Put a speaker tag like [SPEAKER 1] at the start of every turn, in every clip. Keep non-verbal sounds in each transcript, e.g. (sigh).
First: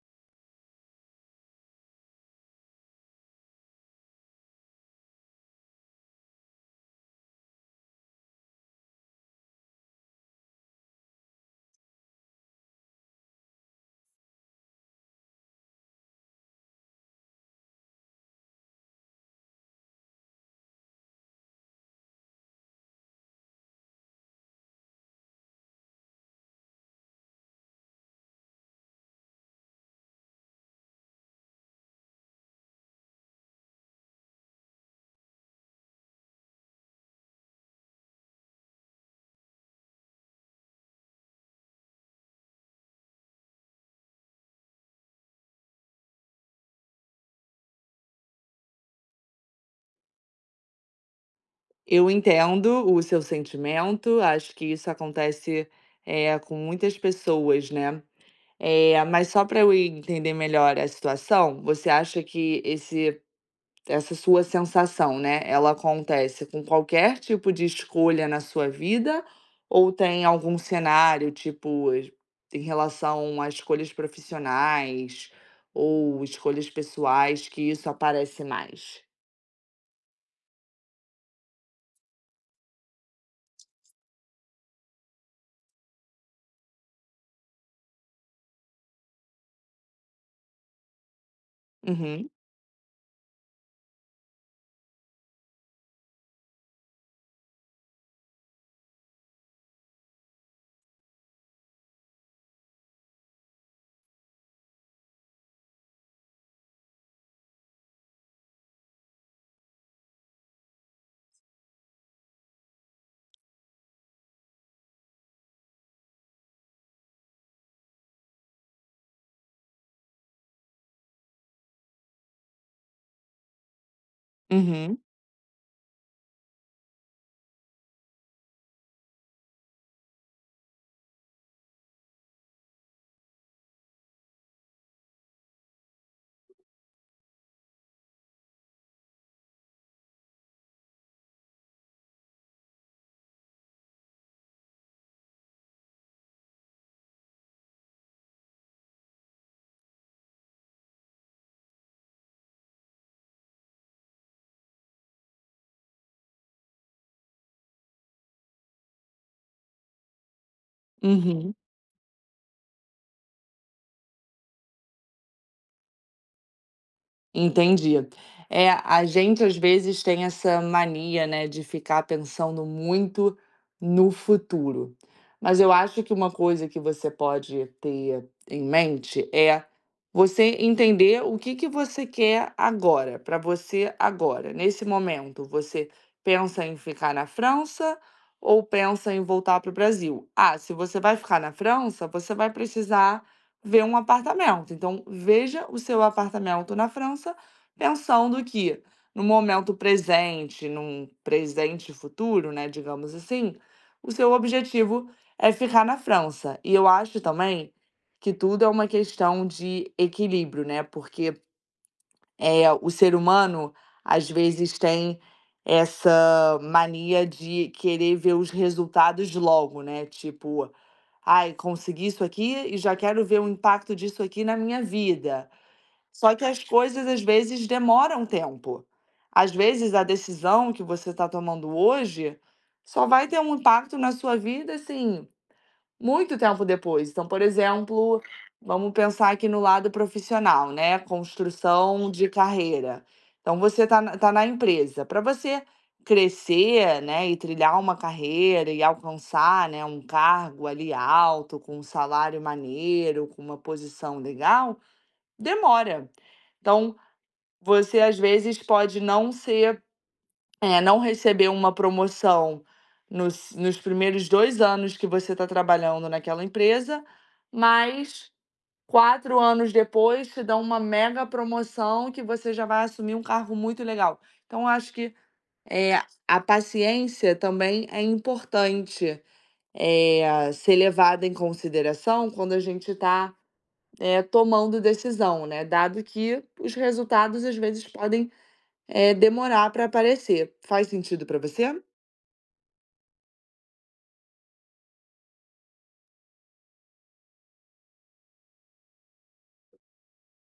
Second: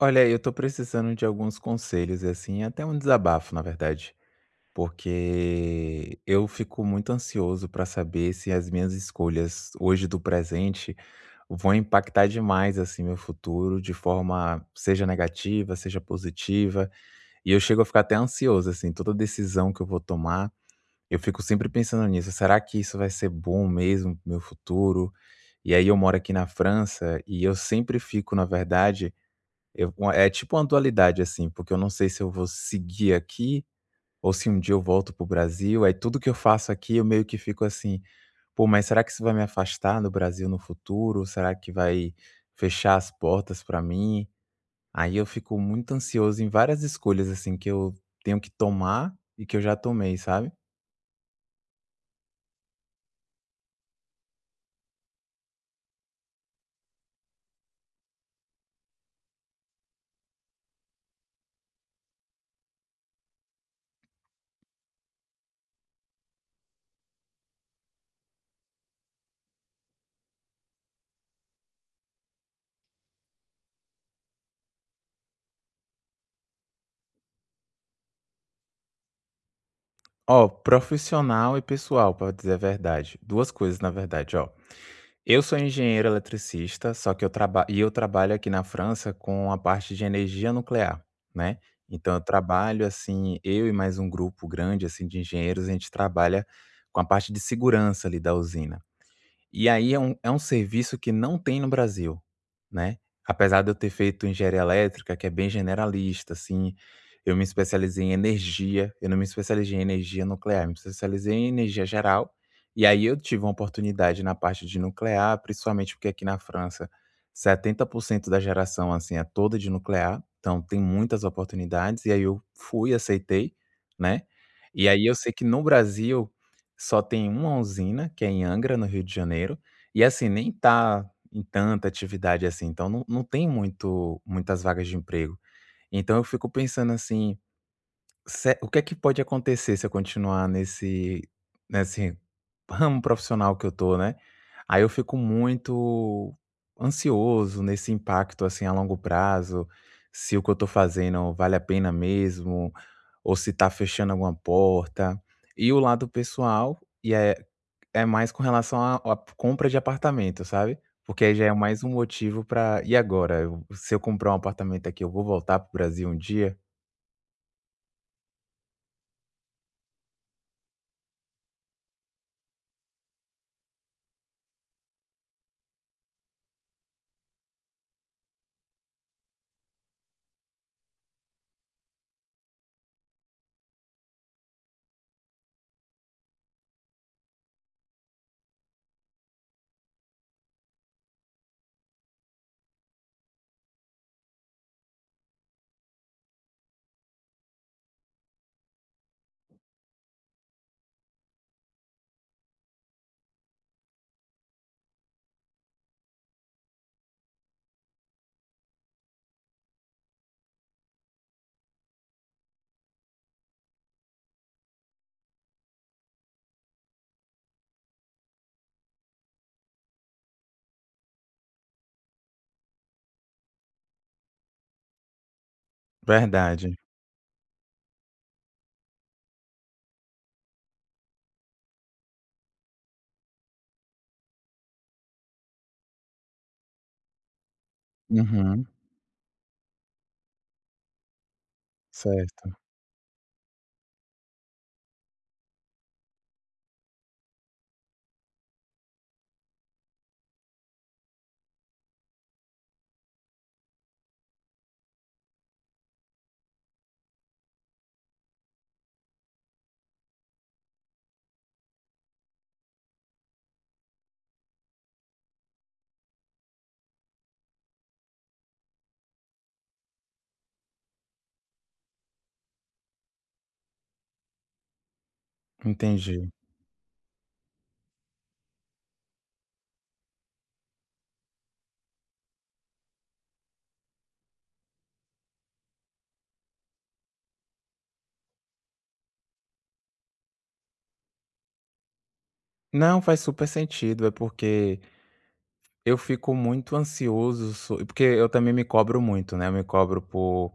[SPEAKER 1] Olha, eu tô precisando de alguns conselhos, assim, até um desabafo, na verdade, porque eu fico muito ansioso para saber se as minhas escolhas hoje do presente vão impactar demais, assim, meu futuro de forma, seja negativa, seja positiva. E eu chego a ficar até ansioso, assim, toda decisão que eu vou tomar, eu fico sempre pensando nisso. Será que isso vai ser bom mesmo pro meu futuro? E aí eu moro aqui na França e eu sempre fico, na verdade eu é tipo uma dualidade, assim, porque eu não sei se eu vou seguir aqui ou se um dia eu volto para o Brasil, aí tudo que eu faço aqui eu meio que fico assim: "Pô, mas será que isso vai me afastar do Brasil no futuro? Será que vai fechar as portas para mim?". Aí eu fico muito ansioso em várias escolhas, assim, que eu tenho que tomar e que eu já tomei, sabe.
[SPEAKER 2] Eu entendo o seu sentimento, acho que isso acontece, com muitas pessoas, né. Mas só para eu entender melhor a situação, você acha que esse essa sua sensação, né, ela acontece com qualquer tipo de escolha na sua vida ou tem algum cenário, tipo, es em relação a escolhas profissionais ou escolhas pessoais que isso aparece mais?
[SPEAKER 1] Ó, profissional e pessoal, pra dizer a verdade, duas coisas na verdade, ó. Eu sou engenheiro eletricista, só que eu trabalho aqui na França com a parte de energia nuclear, né. Então eu
[SPEAKER 2] Uhum,
[SPEAKER 1] trabalho, assim, eu e mais um grupo grande, assim, de engenheiros, a gente trabalha com a parte de segurança ali da usina. E aí é um serviço que não tem no Brasil, né. Apesar de eu ter feito engenharia elétrica, que é bem generalista, assim, eu me especializei em energia, eu não me especializei em energia nuclear, me especializei em energia geral, e aí eu tive uma oportunidade na parte de nuclear, principalmente porque aqui na França 70% da geração, assim, é toda de nuclear, então tem muitas oportunidades, e aí eu fui, aceitei, né. E
[SPEAKER 2] uhum,
[SPEAKER 1] aí eu sei que no Brasil só tem uma usina, que é em Angra, no Rio de Janeiro, e assim, nem tá em tanta atividade assim, então não tem muito muitas vagas de emprego. Então eu fico pensando assim, se o que é que pode acontecer se eu continuar nesse ramo profissional que eu tô, né. Aí eu fico muito ansioso nesse impacto, assim, a longo prazo, se o que eu tô fazendo vale a pena mesmo, ou se tá fechando alguma porta. E o lado pessoal, é mais com relação à compra de apartamento, sabe. Porque aí já é
[SPEAKER 2] uhum.
[SPEAKER 1] mais um motivo pra: "E agora? Eu se eu comprar um apartamento aqui, eu vou voltar para o Brasil um dia?"
[SPEAKER 2] Entendi. É, a gente às vezes tem essa mania, né, de ficar pensando muito no futuro. Mas eu acho que uma coisa que você pode ter em mente é você entender o que que você quer agora, para você agora. Nesse momento, você pensa em ficar na França ou pensa em voltar para o Brasil? Ah, se você vai ficar na França, você vai precisar ver um apartamento. Então, veja o seu apartamento na França, pensando que no momento presente, num presente futuro, né, digamos assim, o seu objetivo é ficar na França. E eu acho também que tudo é uma questão de equilíbrio, né? Porque o ser humano às vezes tem essa mania de querer ver os resultados logo, né? Tipo, ai, consegui isso aqui e já quero ver o impacto disso aqui na minha vida. Só que as
[SPEAKER 1] Verdade.
[SPEAKER 2] coisas às vezes demoram tempo. Às vezes a decisão que você está tomando hoje só vai ter um impacto na sua vida, assim, muito tempo depois. Então, por exemplo,
[SPEAKER 1] Uhum.
[SPEAKER 2] vamos pensar aqui no lado profissional, né, construção de
[SPEAKER 1] Certo.
[SPEAKER 2] carreira. Então você está na empresa. Para você crescer, né, e trilhar uma carreira e alcançar, né, um cargo ali alto, com um salário maneiro, com uma posição legal, demora. Então, você às vezes pode não ser não receber uma promoção nos primeiros 2 anos que você está trabalhando naquela empresa, mas 4 anos depois te dão uma mega promoção que você já vai assumir um cargo muito legal. Então eu acho que, é
[SPEAKER 1] Entendi.
[SPEAKER 2] a paciência também é importante, é ser levada em consideração quando a gente está tomando decisão, né, dado que os resultados às vezes podem, demorar para aparecer. Faz sentido para você?
[SPEAKER 1] Não, faz super sentido, é porque eu fico muito ansioso, so porque eu também me cobro muito, né, eu me cobro por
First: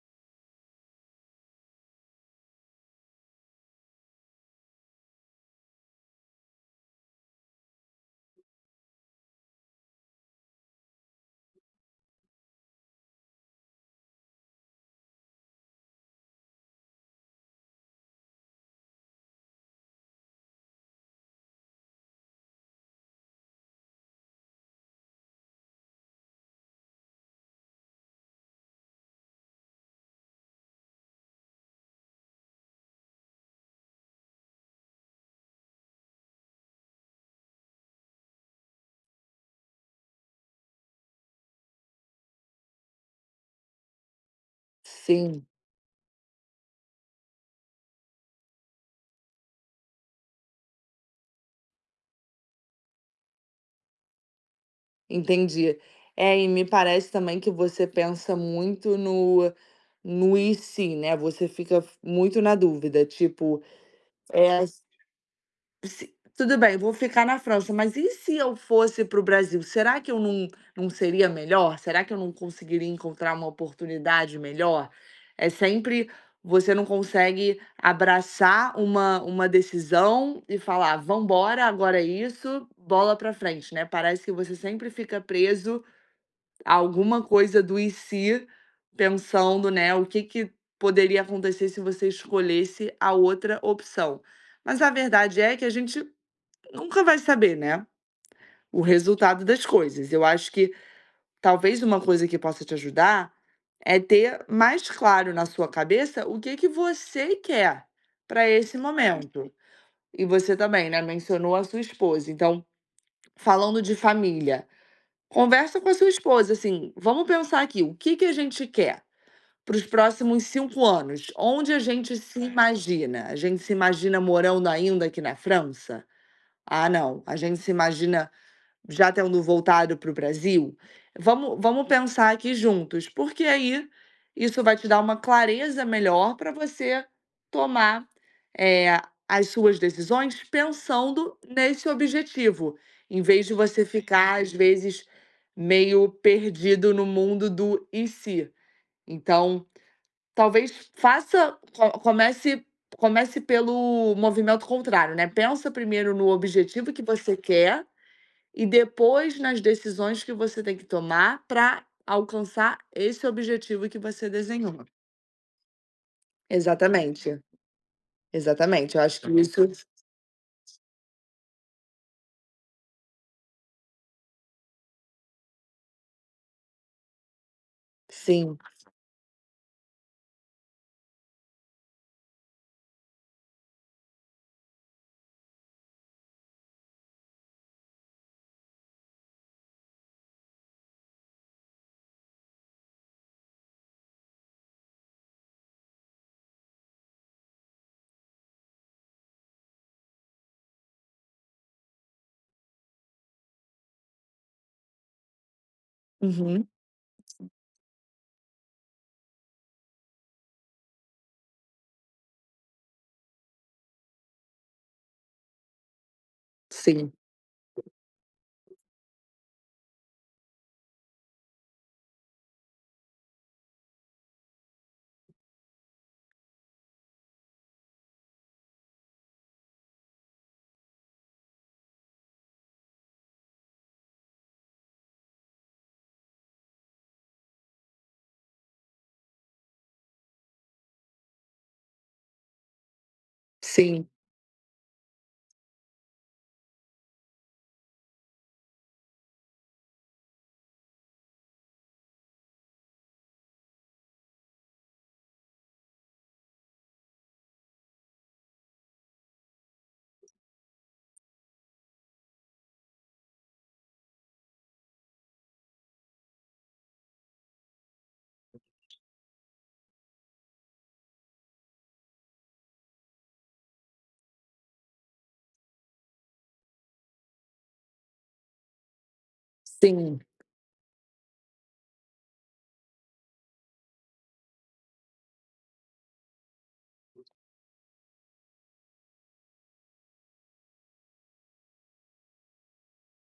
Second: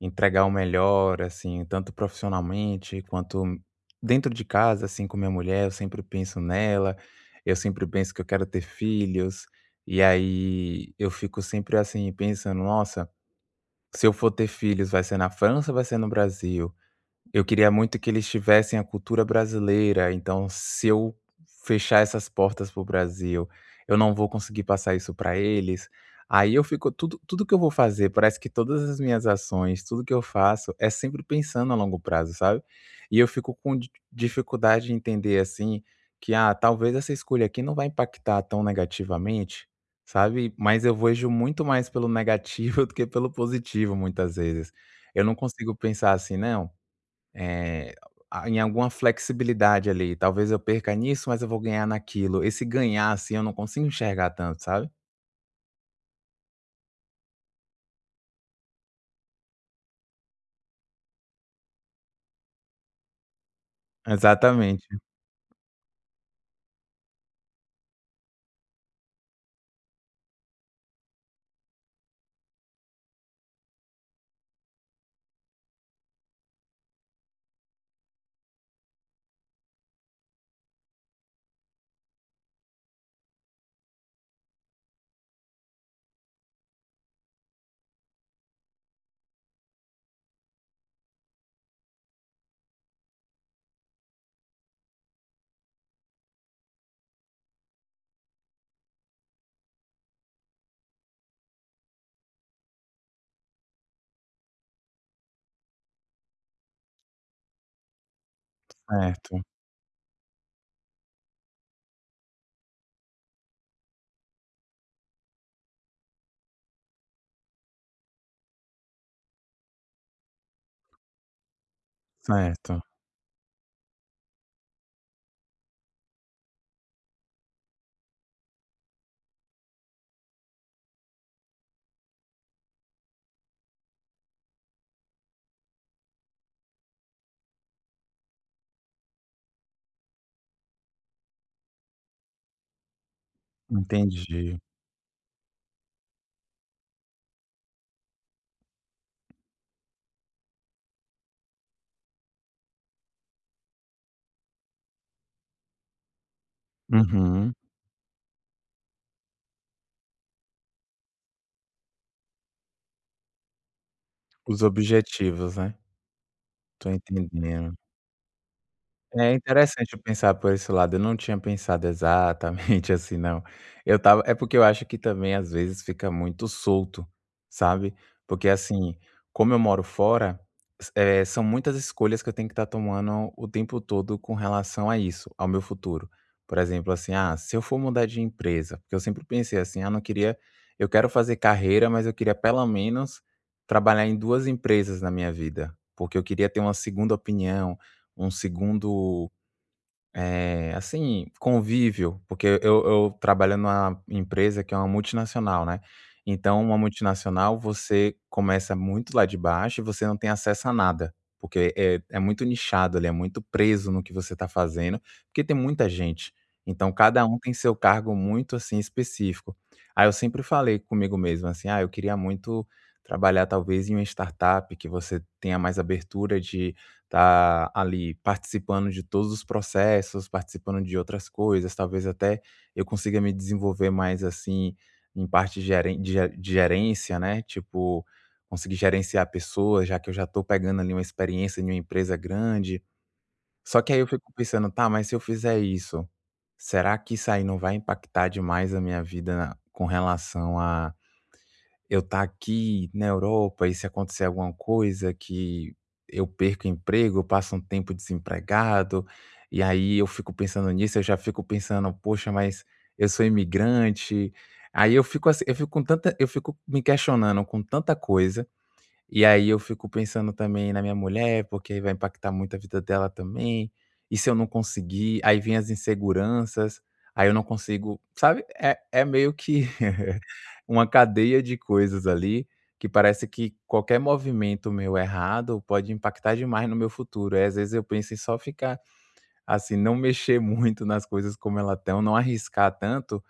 [SPEAKER 1] entregar o melhor, assim, tanto profissionalmente quanto dentro de casa, assim, com minha mulher, eu sempre penso nela, eu sempre penso que eu quero ter filhos, e aí eu fico sempre, assim, pensando: "Nossa, se eu for ter filhos, vai ser na França ou vai ser no Brasil? Eu queria muito que eles tivessem a cultura brasileira, então se eu fechar essas portas para o Brasil, eu não vou conseguir passar isso para eles. Aí eu fico tudo que eu vou fazer, parece que todas as minhas ações, tudo que eu faço é sempre pensando a longo prazo, sabe. E eu fico com di dificuldade de entender, assim, que, ah, talvez essa escolha aqui não vai impactar tão negativamente, sabe, mas eu vejo muito mais pelo negativo (laughs) do que pelo positivo muitas vezes. Eu não
[SPEAKER 2] Sim,
[SPEAKER 1] consigo pensar assim: "Não, eh, a em alguma flexibilidade ali, talvez eu perca nisso, mas eu vou ganhar naquilo. Esse ganhar, assim, eu não consigo enxergar tanto, sabe?
[SPEAKER 2] entendi. É, e me parece também que você pensa muito no "e se", né, você fica muito na dúvida, tipo, é
[SPEAKER 1] Exatamente,
[SPEAKER 2] Se tudo bem, vou ficar na França, mas e se eu fosse para o Brasil? Será que eu não seria melhor? Será que eu não conseguiria encontrar uma oportunidade melhor? É sempre você não consegue abraçar uma decisão e falar: "Ah, "Vambora, agora é isso, bola para frente", né. Parece que você sempre fica preso a alguma coisa do "e se", pensando, né, o que que poderia acontecer se você escolhesse a outra opção. Mas a verdade é que a gente nunca vai saber, né, o resultado das coisas. Eu acho que talvez uma coisa que possa te ajudar é ter mais claro na sua cabeça o que que você quer para esse
[SPEAKER 1] certo,
[SPEAKER 2] momento. E você também, né, mencionou a sua esposa. Então, falando de família, conversa com a sua esposa assim: vamos pensar aqui, o que que a gente quer? Para os próximos 5 anos, onde a gente se
[SPEAKER 1] certo,
[SPEAKER 2] imagina? A gente se imagina morando ainda aqui na França? Ah, não. A gente se imagina já tendo voltado para o Brasil, vamos, vamos pensar aqui juntos, porque aí isso vai te dar uma clareza melhor para você tomar eh, as suas decisões pensando nesse objetivo, em vez de você ficar, às
[SPEAKER 1] entendi.
[SPEAKER 2] vezes, meio perdido no mundo do e se. Então, talvez faça, comece. Comece pelo movimento contrário, né? Pensa primeiro no objetivo que você
[SPEAKER 1] Uhum.
[SPEAKER 2] quer e depois nas decisões que você tem que tomar para alcançar esse objetivo que você
[SPEAKER 1] Os
[SPEAKER 2] desenhou.
[SPEAKER 1] objetivos, né? Tô
[SPEAKER 2] Exatamente,
[SPEAKER 1] entendendo.
[SPEAKER 2] exatamente. Eu acho que
[SPEAKER 1] É
[SPEAKER 2] isso
[SPEAKER 1] interessante pensar por esse lado, eu não tinha pensado exatamente (laughs) assim não. Eu tava. É porque eu acho que também às vezes fica muito solto, sabe. Porque
[SPEAKER 2] sim.
[SPEAKER 1] assim, como eu moro fora, são muitas escolhas que eu tenho que estar tomando o tempo todo com relação a isso, ao meu futuro. Por exemplo, assim, ah, se eu for mudar de empresa, porque eu sempre pensei assim: "Ah, não queria eu quero fazer carreira, mas eu queria pelo menos trabalhar em 2 empresas na minha vida", porque eu queria ter uma segunda opinião, um segundo, assim, convívio, porque eu trabalho numa empresa que é uma multinacional, né. Então
[SPEAKER 2] Uhum.
[SPEAKER 1] uma multinacional, você começa muito lá de baixo e você não tem acesso a nada, porque é muito nichado ali, é muito preso no que você está fazendo, porque tem muita gente. Então
[SPEAKER 2] Sim,
[SPEAKER 1] cada um tem seu cargo muito, assim, específico. Aí eu sempre falei comigo mesmo, assim: "Ah, eu queria muito trabalhar talvez em uma startup que você tenha mais abertura de tá ali participando de todos os processos, participando de outras coisas, talvez até eu consiga me desenvolver mais, assim, em parte geren de ge de gerência, né, tipo, conseguir gerenciar pessoas, já que eu já tô pegando ali uma experiência em uma empresa grande. Só que aí eu
[SPEAKER 2] sim.
[SPEAKER 1] fico pensando: "Tá, mas se eu fizer isso, será que isso aí não vai impactar demais a minha vida com relação a eu tá aqui na Europa e se acontecer alguma coisa que eu perco o emprego, eu passo um tempo desempregado, e aí eu fico pensando nisso, eu já fico pensando: "Poxa, mas eu sou imigrante". Aí eu fico assim, eu fico com tanta eu fico me questionando com tanta coisa, e aí eu fico pensando também na minha mulher, porque aí vai impactar muito a vida dela também. E se eu não conseguir? Aí vem as inseguranças, aí eu não consigo, sabe, é meio que
[SPEAKER 2] Sim,
[SPEAKER 1] uma cadeia de coisas ali, que parece que qualquer movimento meu errado pode impactar demais no meu futuro. Aí, às vezes, eu penso em só ficar, assim, não mexer muito nas coisas como elas estão, não arriscar tanto,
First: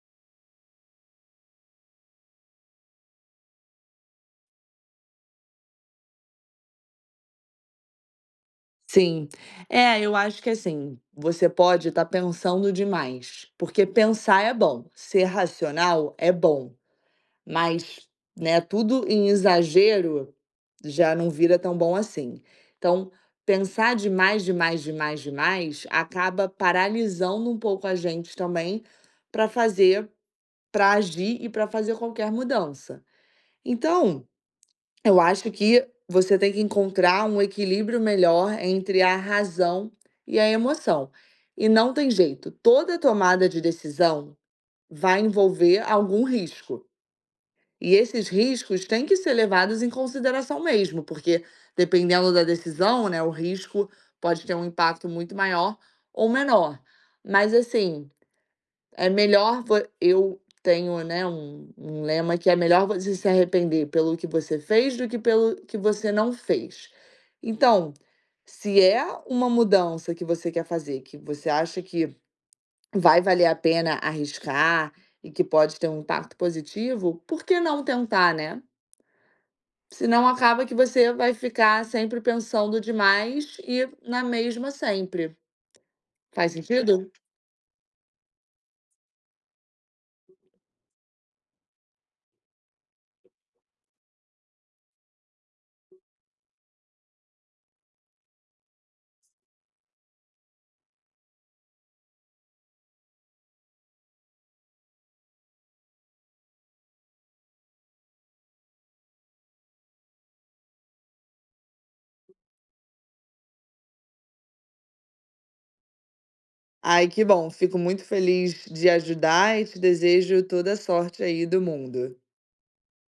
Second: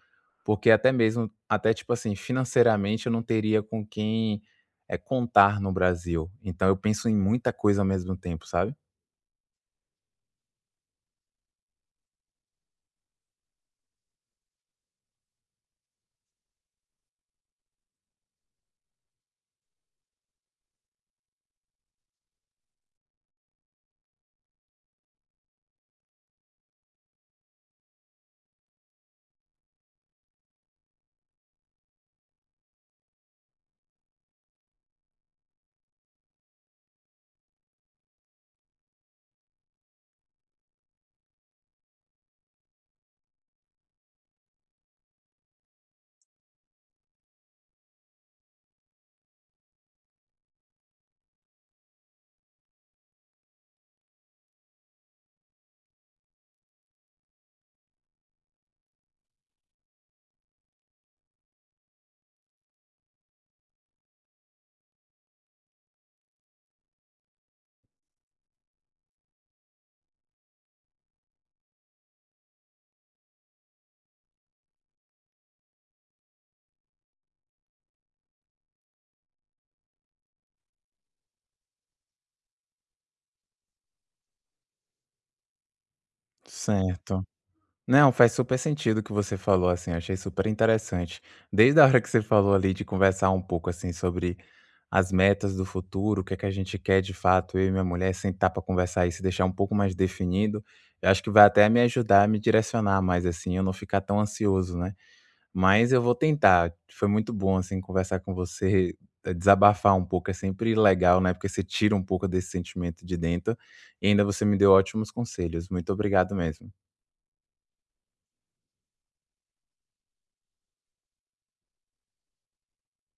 [SPEAKER 1] porque até mesmo até, tipo assim, financeiramente eu não teria com quem, é contar no Brasil. Então eu penso em muita coisa ao mesmo tempo, sabe?
[SPEAKER 2] sim. É, eu acho que assim, você pode estar pensando demais, porque pensar é bom, ser racional é bom. Mas, né, tudo em exagero já não vira tão bom assim. Então, pensar demais, demais, demais, demais acaba paralisando um pouco a gente também para fazer, para agir e para fazer qualquer mudança. Então, eu acho que você tem que encontrar um equilíbrio melhor entre a razão e a emoção. E não tem jeito, toda tomada de decisão vai envolver algum risco. E esses riscos têm que ser levados em consideração mesmo, porque dependendo da decisão, né, o risco pode ter um impacto muito maior ou menor. Mas assim, é melhor eu tenho, né, um lema que é melhor você se arrepender pelo que você fez do que pelo que você não fez. Então, se é uma mudança que você quer fazer, que você acha que vai valer a pena arriscar e que pode ter um impacto positivo, por que não tentar, né? Senão acaba que você vai ficar sempre pensando demais e na mesma sempre. Faz sentido?
[SPEAKER 1] Certo. Não, faz super sentido o que você falou, assim, eu achei super interessante. Desde a hora que você falou ali de conversar um pouco, assim, sobre as metas do futuro, o que é que a gente quer de fato, eu e minha mulher, sentar para conversar isso e deixar um pouco mais definido, eu acho que vai até me ajudar a me direcionar mais, assim, eu não ficar tão ansioso, né? Mas eu vou tentar. Foi muito bom, assim, conversar com você, desabafar um pouco, é sempre legal, né? Porque você tira um pouco desse sentimento de dentro e ainda você me deu ótimos conselhos. Muito obrigado mesmo.
[SPEAKER 2] Ai, que bom. Fico muito feliz de ajudar e te desejo toda a sorte aí do mundo.